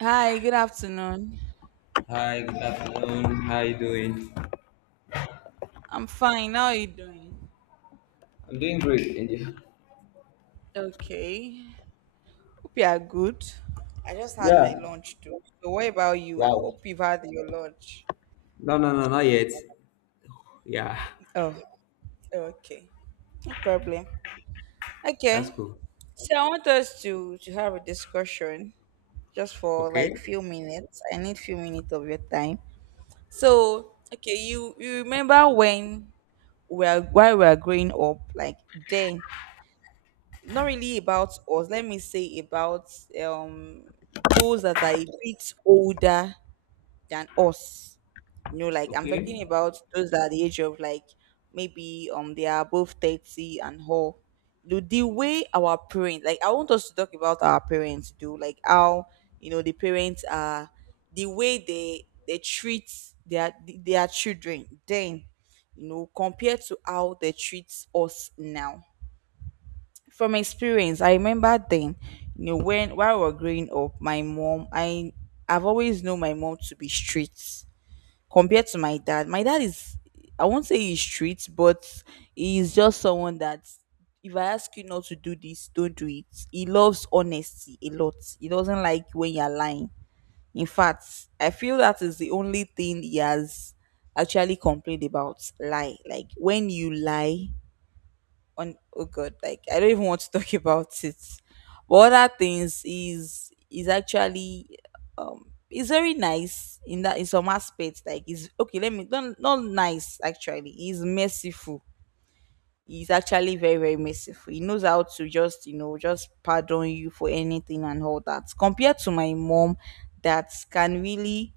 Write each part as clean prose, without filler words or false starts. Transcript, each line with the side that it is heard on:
right: Hi, good afternoon.
left: Hi, good afternoon. How you doing?
right: I'm fine. How are you doing?
left: I'm doing great. And you?
right: Okay. Hope you are good. I just had
left: Yeah.
right: my lunch too. So what about you? I
left: Wow.
right: hope you've had your lunch.
left: No, no, no, not yet. Yeah,
right: Oh, okay. No problem.
left: that's
right: Okay.
left: cool.
right: So I want us to have a discussion just for like
left: Okay.
right: few minutes. I need few minutes of your time. So okay, you remember when we are while we are growing up, like then not really about us. Let me say about um those that are a bit older than us. You know, like I'm
left: Okay.
right: talking about those that are the age of like maybe they are above 30 and whole. The way our parents, like I want us to talk about our parents do, like how you know the parents are, the way they treat their children then, you know, compared to how they treat us now. From experience, I remember then, you know, when while we were growing up, my mom, I've always known my mom to be strict compared to my dad. My dad is, I won't say he's strict, but he's just someone that if I ask you not to do this, don't do it. He loves honesty a lot. He doesn't like when you're lying. In fact, I feel that is the only thing he has actually complained about. Lie. Like when you lie, on oh god, like I don't even want to talk about it, but other things is actually, it's very nice in that, in some aspects, like is okay, let me not, not nice actually. He's merciful. He's actually very very merciful. He knows how to just, you know, just pardon you for anything and all that, compared to my mom that can really,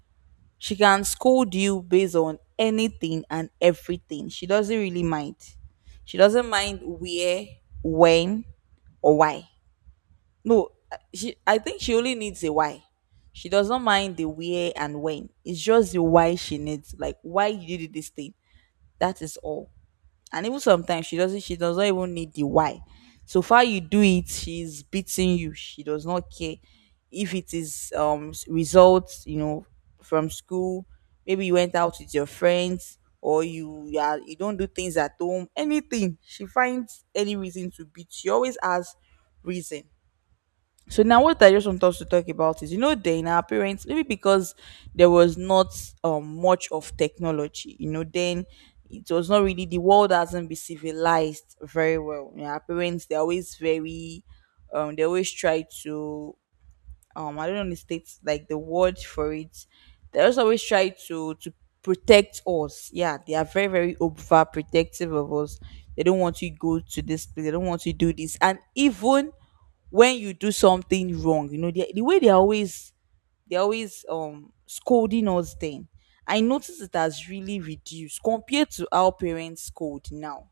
right: she can scold you based on anything and everything. She doesn't really mind. She doesn't mind where, when, or why. No, she, I think she only needs a why. She does not mind the where and when. It's just the why she needs. Like why you did this thing. That is all. And even sometimes she does not even need the why. So far you do it, she's beating you. She does not care. If it is results, you know, from school, maybe you went out with your friends, or you don't do things at home, anything, she finds any reason to beat. She always has reason. So now what I just want us to talk about is, you know, then our parents, maybe because there was not much of technology, you know, then, it was not really, the world hasn't been civilized very well. You know, our parents, they're always very, they always try to, I don't know the states like the word for it, they just always try to protect us. Yeah, they are very very over protective of us. They don't want you go to this place, they don't want you do this. And even when you do something wrong, you know, they, the way they are always, they're always scolding us then. I notice it has really reduced compared to our parents scold now.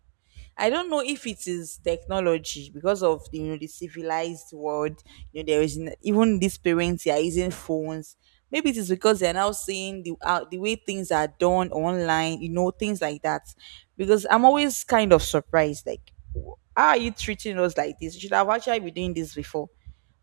right: I don't know if it is technology because of, you know, the civilized world. You know there is even these parents, they are using phones. Maybe it is because they are now seeing the way things are done online. You know, things like that. Because I'm always kind of surprised. Like, how are you treating us like this? You should have actually been doing this before,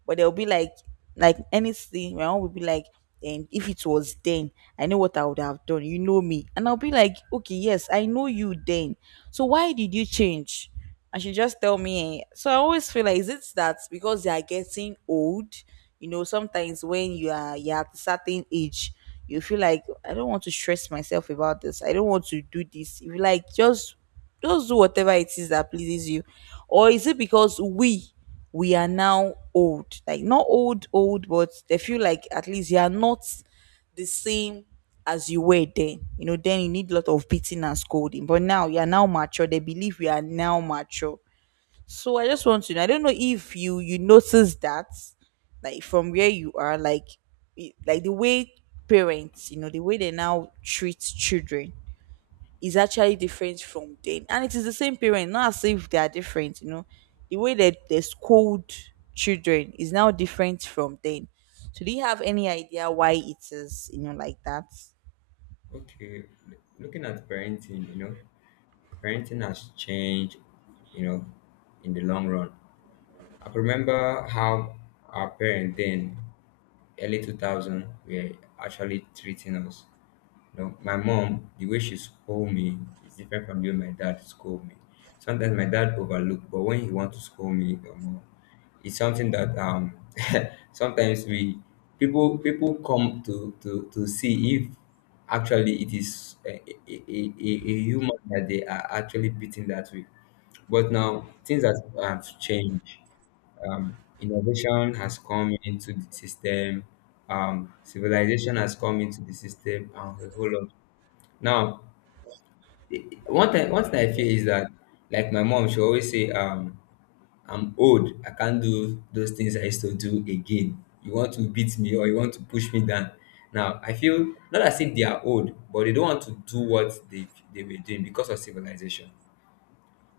right: but they'll be like anything, my own will be like, and if it was then, I know what I would have done, you know me, and I'll be like okay yes I know you then, so why did you change? And she just tell me eh. So I always feel like, is it that because they are getting old? You know, sometimes when you're at a certain age, you feel like, I don't want to stress myself about this, I don't want to do this. You feel like just do whatever it is that pleases you. Or is it because we are now old? Like not old, old, but they feel like at least you are not the same as you were then. You know, then you need a lot of beating and scolding. But now you are now mature. They believe we are now mature. So I just want to know. I don't know if you notice that, like from where you are, like like the way parents, you know, the way they now treat children is actually different from them. And it is the same parent, not as if they are different, you know. The way that they scold children is now different from them. So do you have any idea why it is, you know, like that?
left: Okay. Looking at parenting, parenting has changed, you know, in the long run. I could remember how our parents then, early 2000, were actually treating us. My mom, the way she scold me is different from the way my dad scold me. Sometimes my dad overlook, but when he want to scold me, it's something that sometimes we people come to see if actually it is a human that they are actually beating that way. But now things have changed. Innovation has come into the system. Civilization has come into the system, and a whole lot. Now, one thing, I feel is that, like my mom, she always say, "I'm old. I can't do those things I used to do again. You want to beat me or you want to push me down." Now, I feel not as if they are old, but they don't want to do what they were doing because of civilization.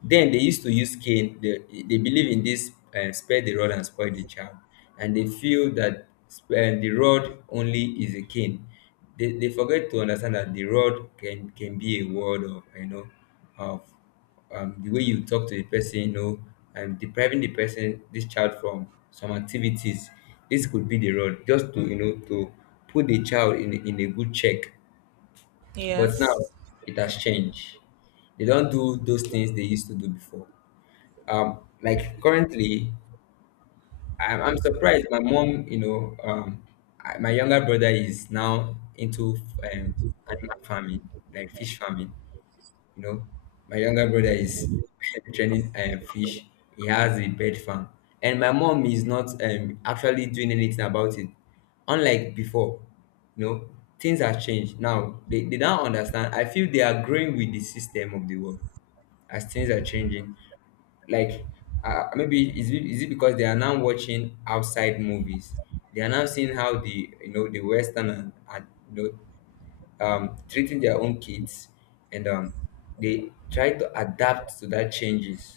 left: Then they used to use cane. They believe in this, spare the rod and spoil the child. And they feel that the rod only is a cane. They forget to understand that the rod can be a word of, of the way you talk to the person, and depriving the person, this child from some activities. This could be the rod just to put the child in, in a good check. But now
right: Yes.
left: it has changed. They don't do those things they used to do before, like currently I'm surprised my mom, my younger brother is now into um animal farming, like fish farming. you know my younger brother is training, fish. He has a bird farm, and my mom is not actually doing anything about it, unlike before. you know Things have changed. Now, they don't understand. I feel they are growing with the system of the world, as things are changing. Like, maybe, is it because they are now watching outside movies? They are now seeing how the western are you treating their own kids, and they try to adapt to that changes.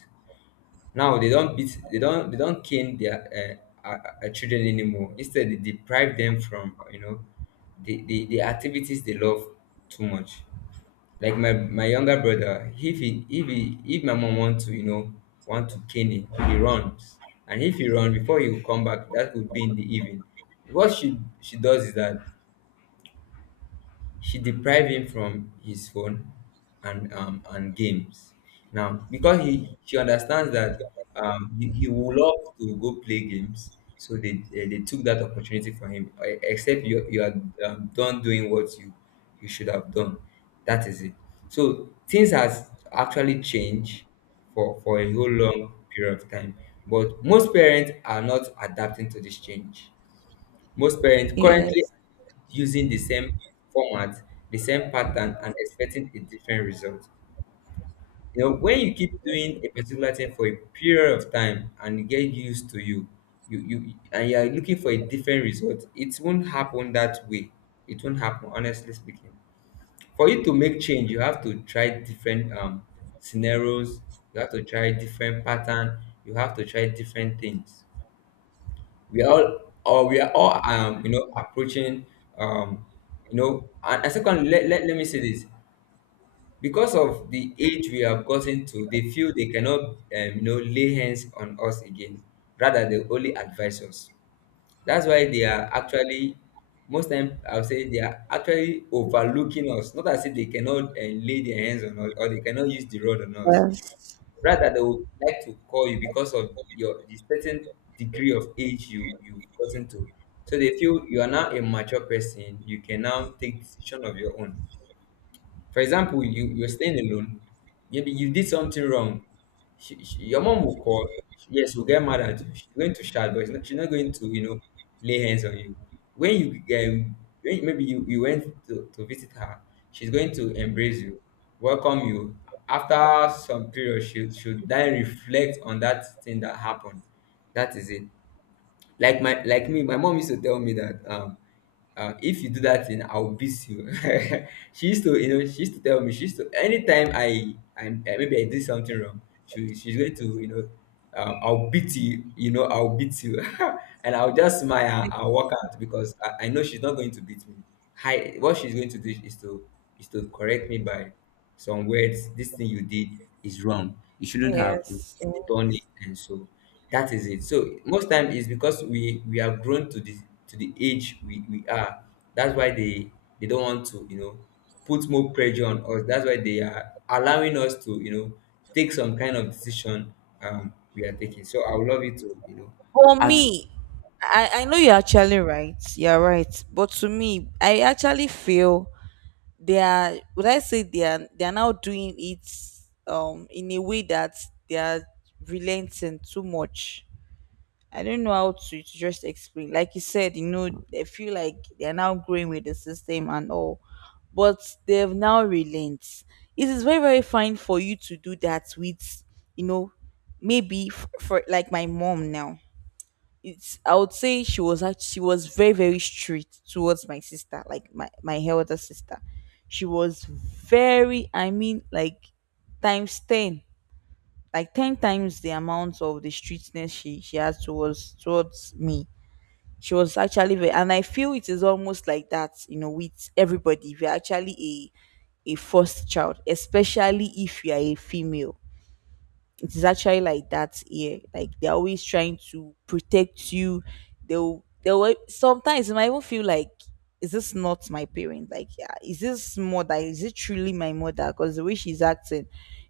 left: Now they don't beat they don't cane their uh, uh, children anymore. Instead, they deprive them from, the activities they love too much. Like, my younger brother, if my mom want to you know want to cane him, he runs. And if he run before he will come back, that would be in the evening. What she does is that she deprived him from his phone, and games. Now, because he she understands that, he would love to go play games, so they took that opportunity from him. Except you you are done doing what you should have done. That is it. So things has actually changed for a whole long period of time, but most parents are not adapting to this change. Most parents currently
right: Yes.
left: using the same format, the same pattern, and expecting a different result. When you keep doing a particular thing for a period of time and you get used to you and you are looking for a different result, it won't happen that way. It won't happen, honestly speaking. For you to make change, you have to try different scenarios, you have to try different pattern, you have to try different things. We are all, or we are all you know approaching, um and second, let me say this. Because of the age we have gotten to, they feel they cannot, lay hands on us again. Rather, they only advise us. That's why they are actually, most time I would say, they are actually overlooking us, not as if they cannot lay their hands on us or they cannot use the rod on us.
right: Yes.
left: Rather, they would like to call you because of your the certain degree of age you've gotten to. So they feel you are now a mature person. You can now take decision of your own. For example, you're staying alone. Maybe you did something wrong. Your mom will call. Yes, will get mad at you. She's going to shout, but it's not, she's not going to, lay hands on you. When you um, when maybe you went to visit her, she's going to embrace you, welcome you. After some period, she should then reflect on that thing that happened. That is it. Like my like me, my mom used to tell me that, if you do that thing I will beat you. She used to, she used to tell me, she used to, anytime I maybe I did something wrong, she's going to, "I'll beat you, you know, I'll beat you." And I'll just smile
right: Yes.
left: and walk out, because I know she's not going to beat me. Hi, what she's going to do is to, correct me by some words: this thing you did is wrong, you shouldn't have
right: Yes.
left: turn it, and so. That is it. So most time is because we are grown to the age we are. That's why they don't want to, put more pressure on us. That's why they are allowing us to, take some kind of decision we are taking. So I would love you to,
right: For
left: add
right: me, I know you're actually right. You're right. But to me, I actually feel they are, would I say, they are now doing it in a way that they are relenting too much. I don't know how to just explain. Like you said, you know, they feel like they're now growing with the system and all, but they've now relent. It is very very fine for you to do that with, you know, maybe for like my mom now. It's, I would say she was very very strict towards my sister, like my elder sister. She was very, I mean like times 10, like 10 times the amount of the strictness she has towards me. She was actually very, and I feel it is almost like that, you know, with everybody. If you're actually a first child, especially if you are a female, it is actually like that here. Like they're always trying to protect you. They'll sometimes it might even feel like, is this not my parent? Like yeah, is this mother? Is it truly my mother? Because the way she's acting,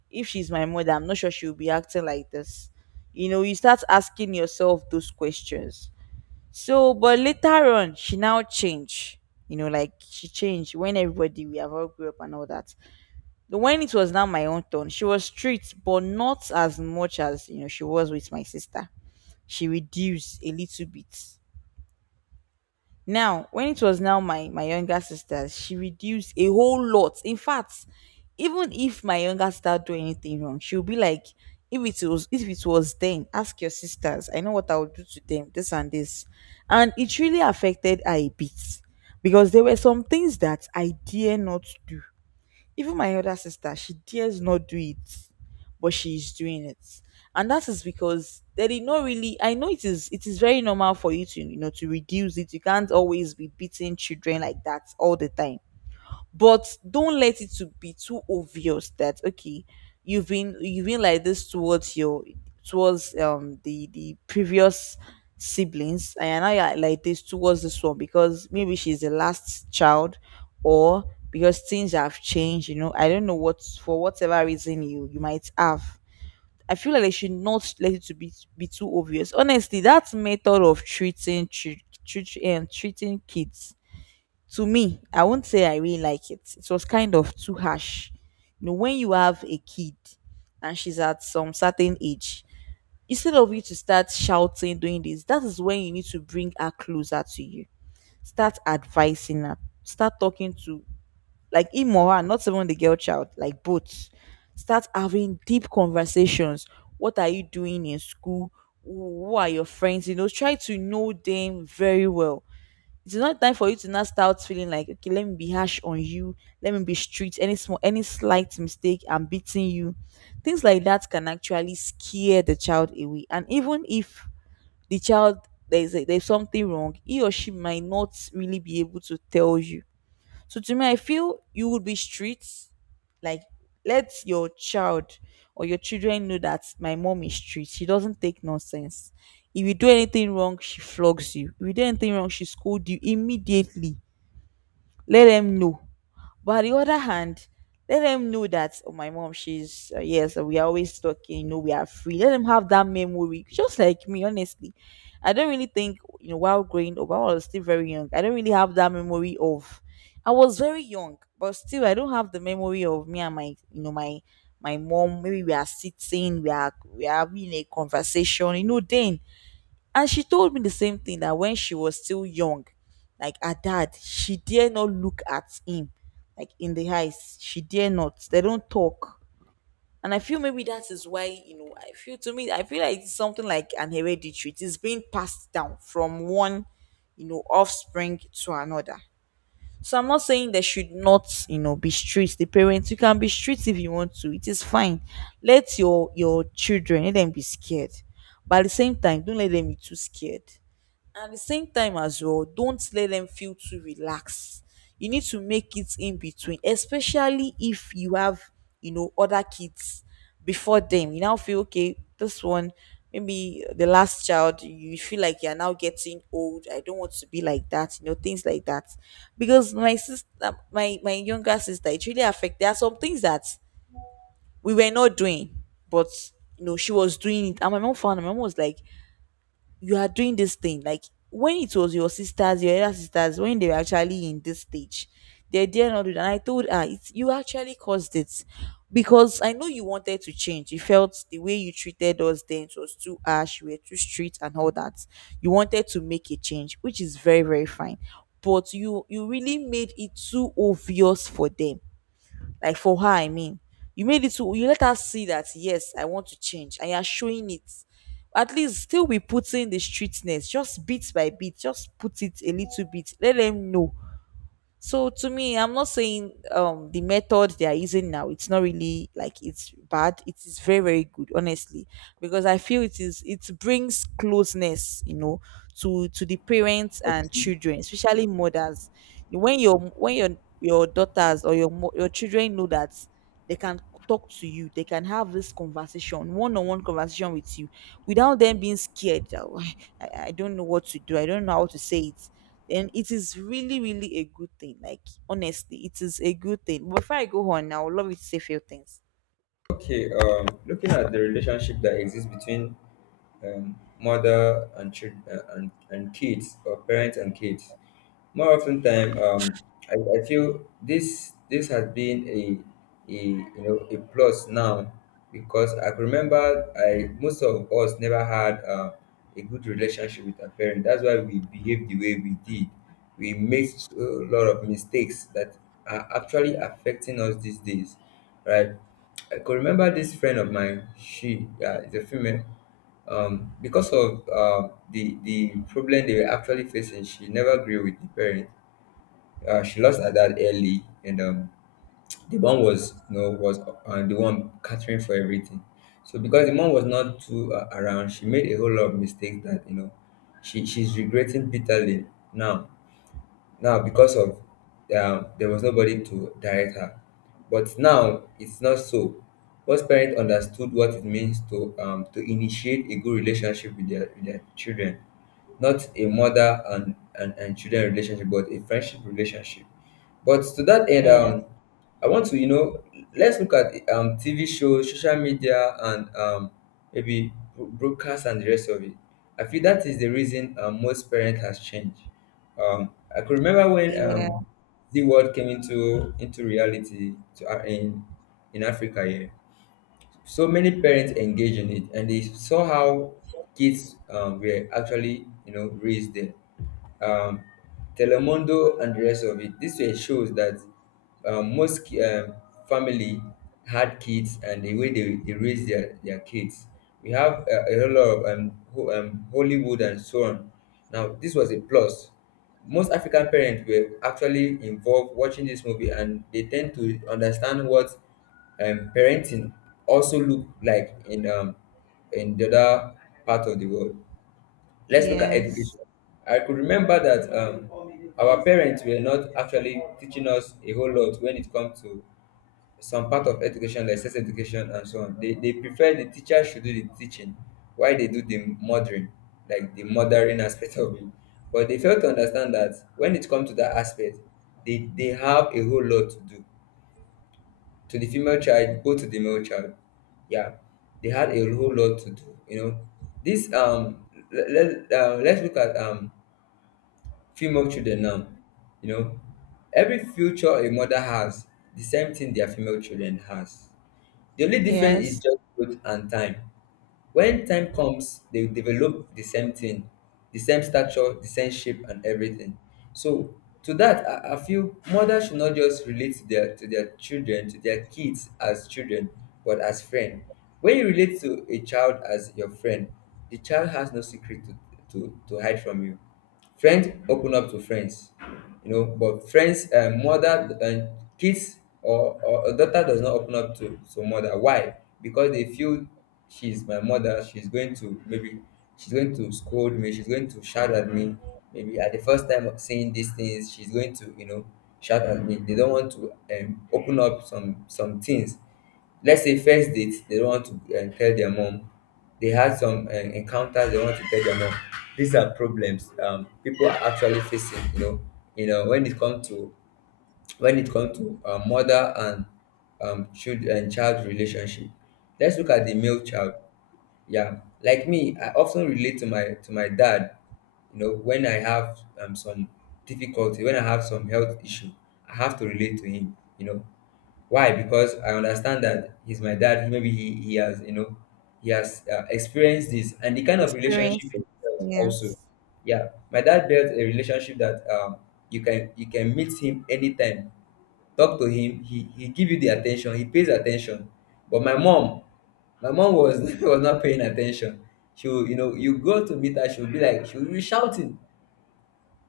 right: if she's my mother, I'm not sure she'll be acting like this. You know, you start asking yourself those questions. So, but later on, she now changed. You know, like she changed when everybody, we have all grew up and all that. But when it was now my own turn, she was strict, but not as much as, you know, she was with my sister. She reduced a little bit. Now, when it was now my younger sister, she reduced a whole lot. In fact, even if my younger sister do anything wrong, she'll be like, if it was then, ask your sisters, I know what I would do to them, this and this. And it really affected her a bit because there were some things that I dare not do, even my elder sister, she dares not do it, but she is doing it. And that is because there is not really, I know it is very normal for you to, you know, to reduce it. You can't always be beating children like that all the time, but don't let it to be too obvious that, okay, you've been like this towards your, towards the previous siblings, and now you're like this towards this one because maybe she's the last child, or because things have changed, you know, I don't know what, for whatever reason you, you might have, I feel like they should not let it to be, too obvious. Honestly, that method of treating treating kids, to me, I won't say I really like it. It was kind of too harsh. You know, when you have a kid and she's at some certain age, instead of you to start shouting, doing this, that is when you need to bring her closer to you. Start advising her. Start talking to, like, him or her, not even the girl child, like both. Start having deep conversations. What are you doing in school? Who are your friends? You know, try to know them very well. It is not time for you to now start feeling like, okay, let me be harsh on you, let me be strict. Any small, any slight mistake, I'm beating you. Things like that can actually scare the child away. And even if the child, there's there's something wrong, he or she might not really be able to tell you. So to me, I feel you would be strict. Like, let your child or your children know that my mom is strict. She doesn't take nonsense. If you do anything wrong, she flogs you. If you do anything wrong, she scolds you immediately. Let them know. But on the other hand, let them know that, oh, my mom, she's yes, we are always talking. You know, we are free. Let them have that memory, just like me. Honestly, I don't really think, while growing up, I was still very young. I don't really have that memory of. I was very young, but still, I don't have the memory of me and my you know my my mom. Maybe we are sitting, we are having a conversation. You know, then, and she told me the same thing, that when she was still young, like, her dad, she dare not look at him, like, in the eyes. She dare not. They don't talk. And I feel maybe that is why, you know, I feel, to me, I feel like it's something like an hereditary. It is being passed down from one, you know, offspring to another. So I'm not saying they should not, you know, be strict. The parents, you can be strict if you want to. It is fine. Let your children, let them be scared. But at the same time, don't let them be too scared. At the same time as well, don't let them feel too relaxed. You need to make it in between, especially if you have, you know, other kids before them. You now feel, okay, this one, maybe the last child, you feel like, you're now getting old, I don't want to be like that, you know, things like that. Because my sister, my younger sister, it really affected. There are some things that we were not doing, but, you know, she was doing it, and my mom found out. My mom was like, you are doing this thing, like, when it was your sisters, your elder sisters, when they were actually in this stage, they dare not do that. And I told her, it's you actually caused it, because I know you wanted to change. You felt the way you treated us then, it was too harsh, you were too strict, and all that. You wanted to make a change, which is very, very fine, but you really made it too obvious for them, like, for her, I mean, you made it to you let her see that, yes, I want to change, and you're showing it. At least still be putting the streetness, just bit by bit, just put it a little bit, let them know. So to me, I'm not saying the method they are using now, it's not really like it's bad. It is very, very good, honestly. Because I feel it is, it brings closeness, you know, to the parents
left: up
right: and
left: to-
right: children, especially mothers. When your daughters, or your children know that they can talk to you, they can have this conversation, one-on-one conversation with you, without them being scared. "Oh, I don't know what to do, I don't know how to say it." And it is really, really a good thing. Like, honestly, it is a good thing. Before I go on, I would love you to say a few things.
left: okay, looking at the relationship that exists between, mother and child, and kids, or parents and kids. More often time, I feel this has been a you know a plus now, because I can remember, I most of us never had, a good relationship with our parents. That's why we behaved the way we did. We made, so, a lot of mistakes that are actually affecting us these days, right? I could remember this friend of mine. She, yeah, is a female. Because of, the problem they were actually facing, she never grew with the parents. She lost her dad early, and the mom was, the one catering for everything. So because the mom was not too, around, she made a whole lot of mistakes that, she's regretting bitterly now. Now, because of, there was nobody to direct her, but now it's not so. Once parents understood what it means, to initiate a good relationship with their children, not a mother and children relationship, but a friendship relationship. But to that end,
right: Yes.
left: I want to, you know, let's look at, TV shows, social media, and, maybe broadcast and the rest of it. I feel that is the reason, most parent has changed. I could remember when,
right: Yeah.
left: the world came into reality, to, in Africa here. So many parents engage in it, and they saw how kids, were actually, raised there. um, Telemundo, and the rest of it. This way shows that, most family had kids and the way they raise their kids. We have a whole lot of Hollywood and so on. Now, this was a plus. Most African parents were actually involved watching this movie, and they tend to understand what, parenting also look like in, in the other part of the world. Let's look at
right: Yes.
left: education. I could remember that, our parents were not actually teaching us a whole lot when it comes to some part of education, like sex education and so on. They prefer the teacher should do the teaching, while they do the mothering, like the mothering aspect of it. But they fail to understand that when it comes to that aspect, they have a whole lot to do to the female child, both to the male child. Yeah, they had a whole lot to do. Let's look at female children now, you know, every future a mother has, the same thing their female children has. The only difference is
right: Yes.
left: just growth and time. When time comes, they will develop the same thing, the same stature, the same shape, and everything. So to that, I feel mothers should not just relate to their children, to their kids as children, but as friend. When you relate to a child as your friend, the child has no secret to hide from you. Friends open up to friends, mother, and kids or a daughter does not open up to mother. Why? Because they feel she's my mother. She's going to maybe she's going to scold me. She's going to shout at me. Maybe at the first time of saying these things, she's going to shout at me. They don't want to open up some things. Let's say first date, they don't want to tell their mom. They had some encounters they want to tell their mom. These are problems people are actually facing. You know, when it comes to mother and child and child relationship. Let's look at the male child. Yeah, like me, I often relate to my dad. You know, when I have some difficulty, when I have some health issue, I have to relate to him. You know, why? Because I understand that he's my dad. Maybe he has, you know, he has experienced this, and the kind of relationship
right: Experience
left: he
right: it.
left: built also.
right: Yes.
left: Yeah, my dad built a relationship that, you can meet him anytime, talk to him. He give you the attention. He pays attention. But my mom was was not paying attention. She will, you know, you go to meet her. She will be like she will be shouting.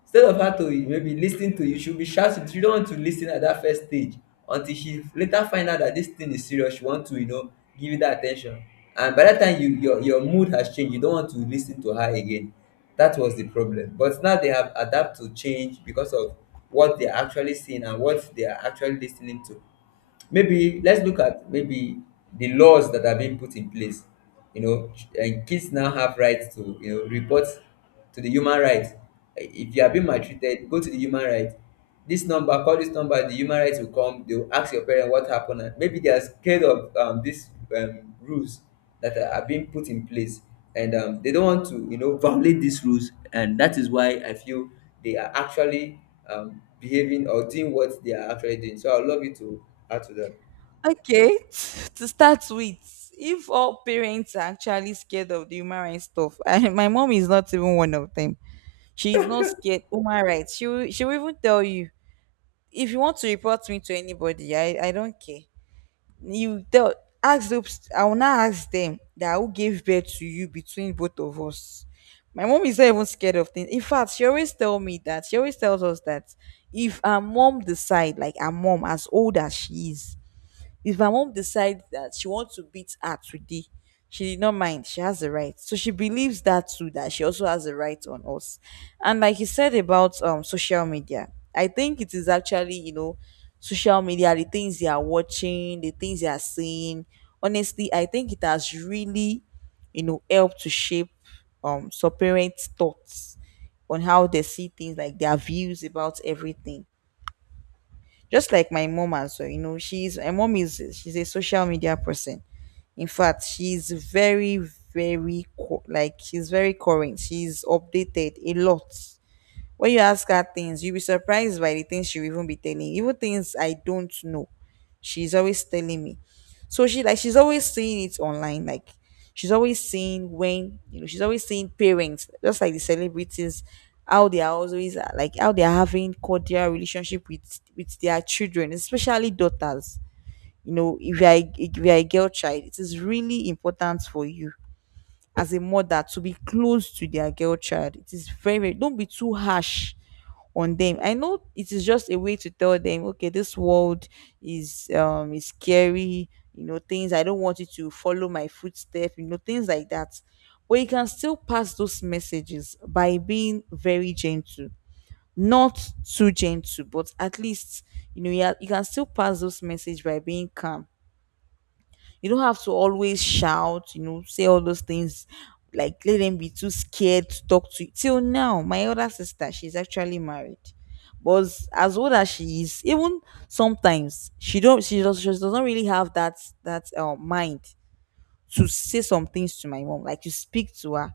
left: Instead of her to maybe lis ten to you, she'll be shouting. She don't want to lis ten at that first stage until she later find out that this thing is serious. She want to, you know, give you that attention. And by that time, you your mood has changed. You don't want to lis ten to her again. That was the problem. But now they have adapt to change because of what they are actually seeing and what they are actually lis ten ing to. Maybe let's look at maybe the laws that are being put in place. You know, ch- and kids now have rights to, you know, report to the human rights. Eh, if you are being maltreated, go to the human rights. This number, call this number. The human rights will come. They will ask your parent what happened. And Maybe they are scared of these rules that are being put in place, and they don't want to, you know, violate these rules. And that is why I feel they are actually behaving or doing what they are actually doing. So I would love you to add to that.
right: Okay. To start with, if all parents are actually scared of the human rights stuff, and my mom is not even one of them. She is not scared, human rights. She will even tell you, if you want to report me to anybody, I don't care. You tell, ask those, I will now ask them that, who gave birth to you between both of us? My mom is not even scared of things. In fact, she always tell me that, she always tells us that, if our mom decide, like, our mom, as old as she is, if her mom decides that she wants to beat her today, she did not mind. She has the right. So she believes that too, that she also has the right on us. And like you said about social media, I think it is actually, you know, social media, the things they are watching, the things they are seeing. Honestly, I think it has really, you know, helped to shape so parents' thoughts on how they see things, like, their views about everything. Just like my mom as well, you know, she's, my mom is, she's a social media person. In fact, she's like, she's very current, she's updated a lot. When you ask her things, you'll be surprised by the things she'll even be telling you, even things I don't know. She's always telling me. So she, like, she's always seeing it online. Like, she's always seeing, when you know, she's always seeing parents, just like the celebrities, how they are always, like, how they are having cordial relationship with their children, especially daughters. You know, if you are a, if you are a girl child, it is really important for you, as a mother, to be close to their girl child. It is very, very. Don't be too harsh on them. I know it is just a way to tell them, okay, this world is, is scary, you know, things. I don't want you to follow my footsteps, you know, things like that. But you can still pass those messages by being very gentle. Not too gentle, but at least, you know, you, are, you can still pass those messages by being calm. You don't have to always shout, you know, say all those things. Like, let them be too scared to talk to you. Till now, my other sister, she's actually married. But as old as she is, even sometimes, she does not really have that, that mind to say some things to my mom, like, to speak to her.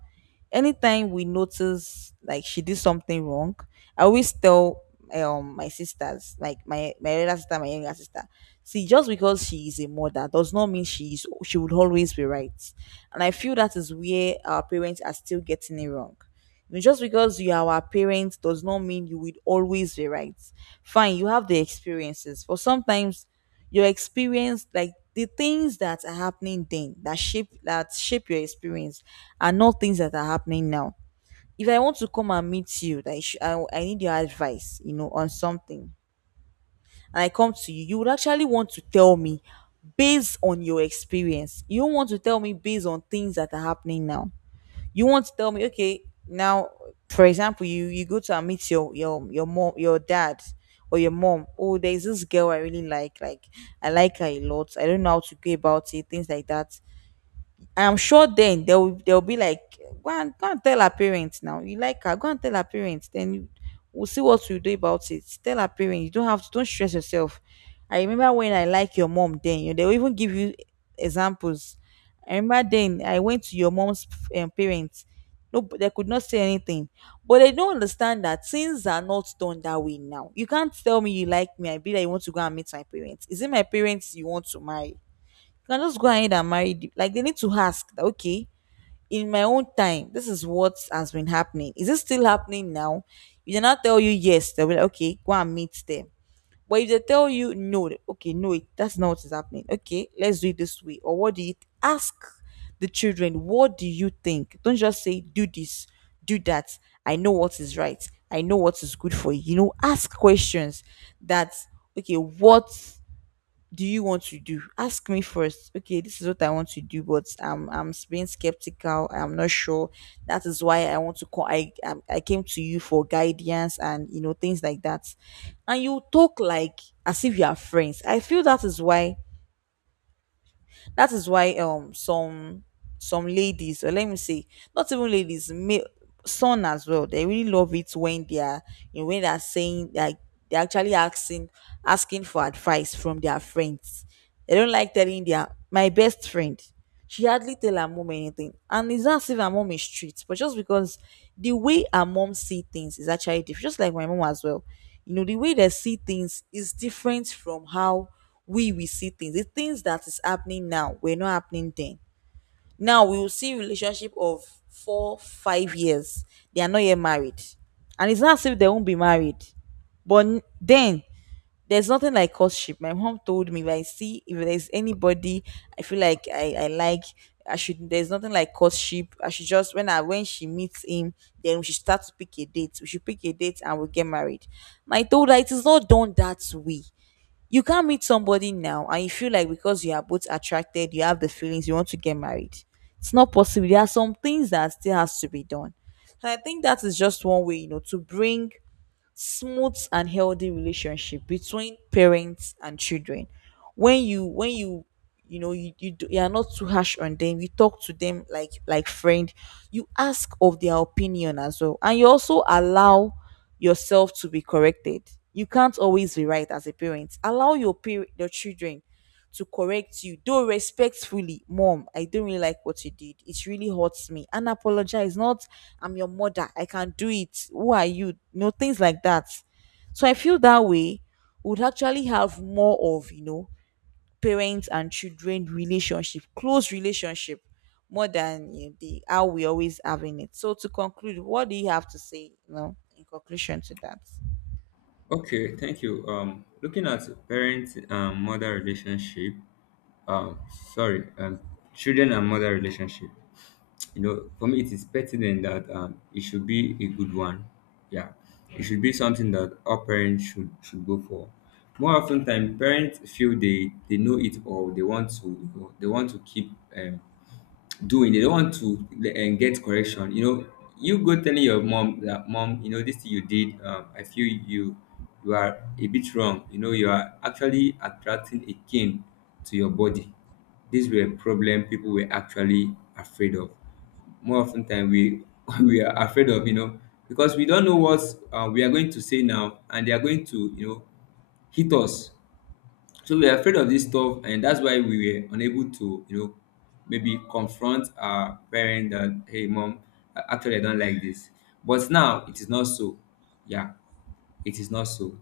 right: Anytime we notice, like, she did something wrong, I always tell my sisters, like, my elder sister, my younger sister, see, just because she is a mother does not mean she would always be right. And I feel that is where our parents are still getting it wrong. You know, just because you are our parents does not mean you will always be right. Fine, you have the experiences, but sometimes, your experience, like, the things that are happening then, that shape your experience, are not things that are happening now. If I want to come and meet you, like, I need your advice, you know, on something, and I come to you, you would actually want to tell me based on your experience. You don't want to tell me based on things that are happening now. You want to tell me, okay, now, for example, you, you go to and meet your mom, your dad, or your mom. Oh, there's this girl I really like. Like, I like her a lot. I don't know how to go about it. Things like that. I'm sure then they'll be like, go and go and tell her parents now. You like her, go and tell her parents. Then you, we'll see what we do about it. Tell her parents. You don't have to Don't stress yourself. I remember when I like your mom then, you know, they'll even give you examples. I remember then I went to your mom's, parents. No, but they could not say anything. But they don't understand that things are not done that way now. You can't tell me you like me, I be like, you want to go and meet my parents. Is it my parents you want to marry? You can just go ahead and marry the, like, they need to ask that, okay, in my own time, this is what has been happening, is it still happening now? If they not tell you yes, they'll be like, okay, go and meet them. But if they tell you no, okay, no, it, that's not what is happening. Okay, let's do it this way, or what do you ask the children, what do you think? Don't just say, do this, do that, I know what is right, I know what is good for you. You know, ask questions that, okay, what do you want to do? Ask me first. Okay, this is what I want to do, but I'm being skeptical, I'm not sure. That is why I want to call. I came to you for guidance, and you know, things like that. And you talk like, as if you are friends. I feel that is why, that is why um some some ladies, or let me say, not even ladies, male, son as well, they really love it when they are, you know, when they are saying like, they're actually asking, asking for advice from their friends. They don't like telling their, my best friend, she hardly tell her mom anything. And it's not as if her mom is strict, but just because the way her mom see things is actually different. Just like my mom as well, you know, the way they see things is different from how we see things. The things that is happening now were not happening then. Now we will see relationship of 4 or 5 years, they are not yet married, and it's not as if they won't be married. But then, there's nothing like courtship. My mom told me, if I see, if there's anybody I feel like I like, I should, there's nothing like courtship, I should just, when I, when she meets him, then we should start to pick a date. We should pick a date and we'll get married. And I told her, it is not done that way. You can't meet somebody now and you feel like, because you are both attracted, you have the feelings, you want to get married. It's not possible. There are some things that still has to be done. And I think that is just one way, you know, to bring smooth and healthy relationship between parents and children. When you, when you do, you are not too harsh on them, you talk to them like friend. You ask of their opinion as well, and you also allow yourself to be corrected. You can't always be right as a parent. Allow your children to correct you, though respectfully. Mom, I don't really like what you did. It really hurts me. And apologize. Not, I'm your mother, I can do it, who are you? You know, things like that. So I feel that way would actually have more of, you know, parents and children relationship, close relationship, more than, you know, the how we always having it. So to conclude, what do you have to say, you know, in conclusion to that?
left: Okay, thank you. Looking at parent mother relationship, um, sorry, um, children and mother relationship. You know, for me, it is pertinent that, it should be a good one. Yeah, it should be something that all parents should go for. More often than, parents feel they know it all. They want to keep, doing. They don't want to and get correction. You know, you go telling your mom that mom, you know, this thing you did, I feel you are a bit wrong. You know, you are actually attracting a king to your body. These were a problem people were actually afraid of. More often than we we are afraid of, you know, because we don't know what, we are going to say now, and they are going to, you know, hit us. So we were afraid of this stuff, and that's why we were unable to, you know, maybe confront our parent that hey mom, actually I don't like this. But now it is not so. Yeah, it is not so.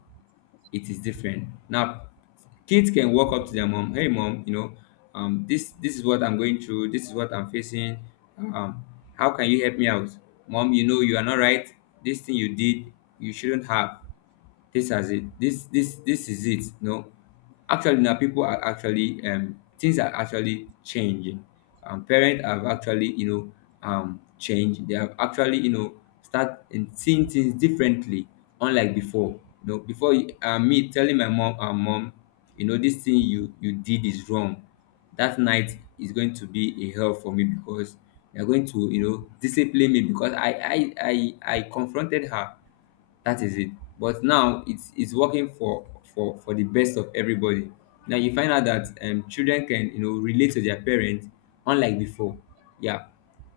left: It is different now. Kids can walk up to their mom, hey mom, you know, this this is what I'm going through, this is what I'm facing. um how can you help me out? Mom, you know, you are not right. This thing you did, you shouldn't have. This has it this this This is it. No, actually now, people are actually, things are actually changing. Parents have actually, you know, changed. They have actually, you know, start and seeing things differently, unlike before. You know, before me telling my mom, mom, you know, this thing you did is wrong, that night is going to be a hell for me because they're going to, you know, discipline me because I confronted her. That is it. But now it's working for for the best of everybody. Now you find out that, children can, you know, relate to their parents, unlike before. Yeah,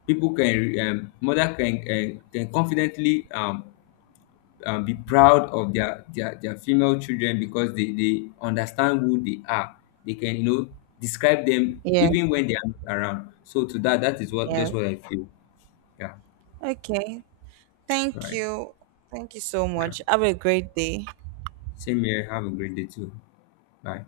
left: people can, mother can, can confidently, be proud of their their female children because they understand who they are. They can, you know, describe them
right: Yes,
left: even when they are not around. So to that, that is what just
right: yes.
left: what I feel. Yeah,
right: Okay. Thank
left: right.
right: you. Thank you so
left: Yeah.
right: much. Have a great day.
left: Same here. Have a great day too. Bye.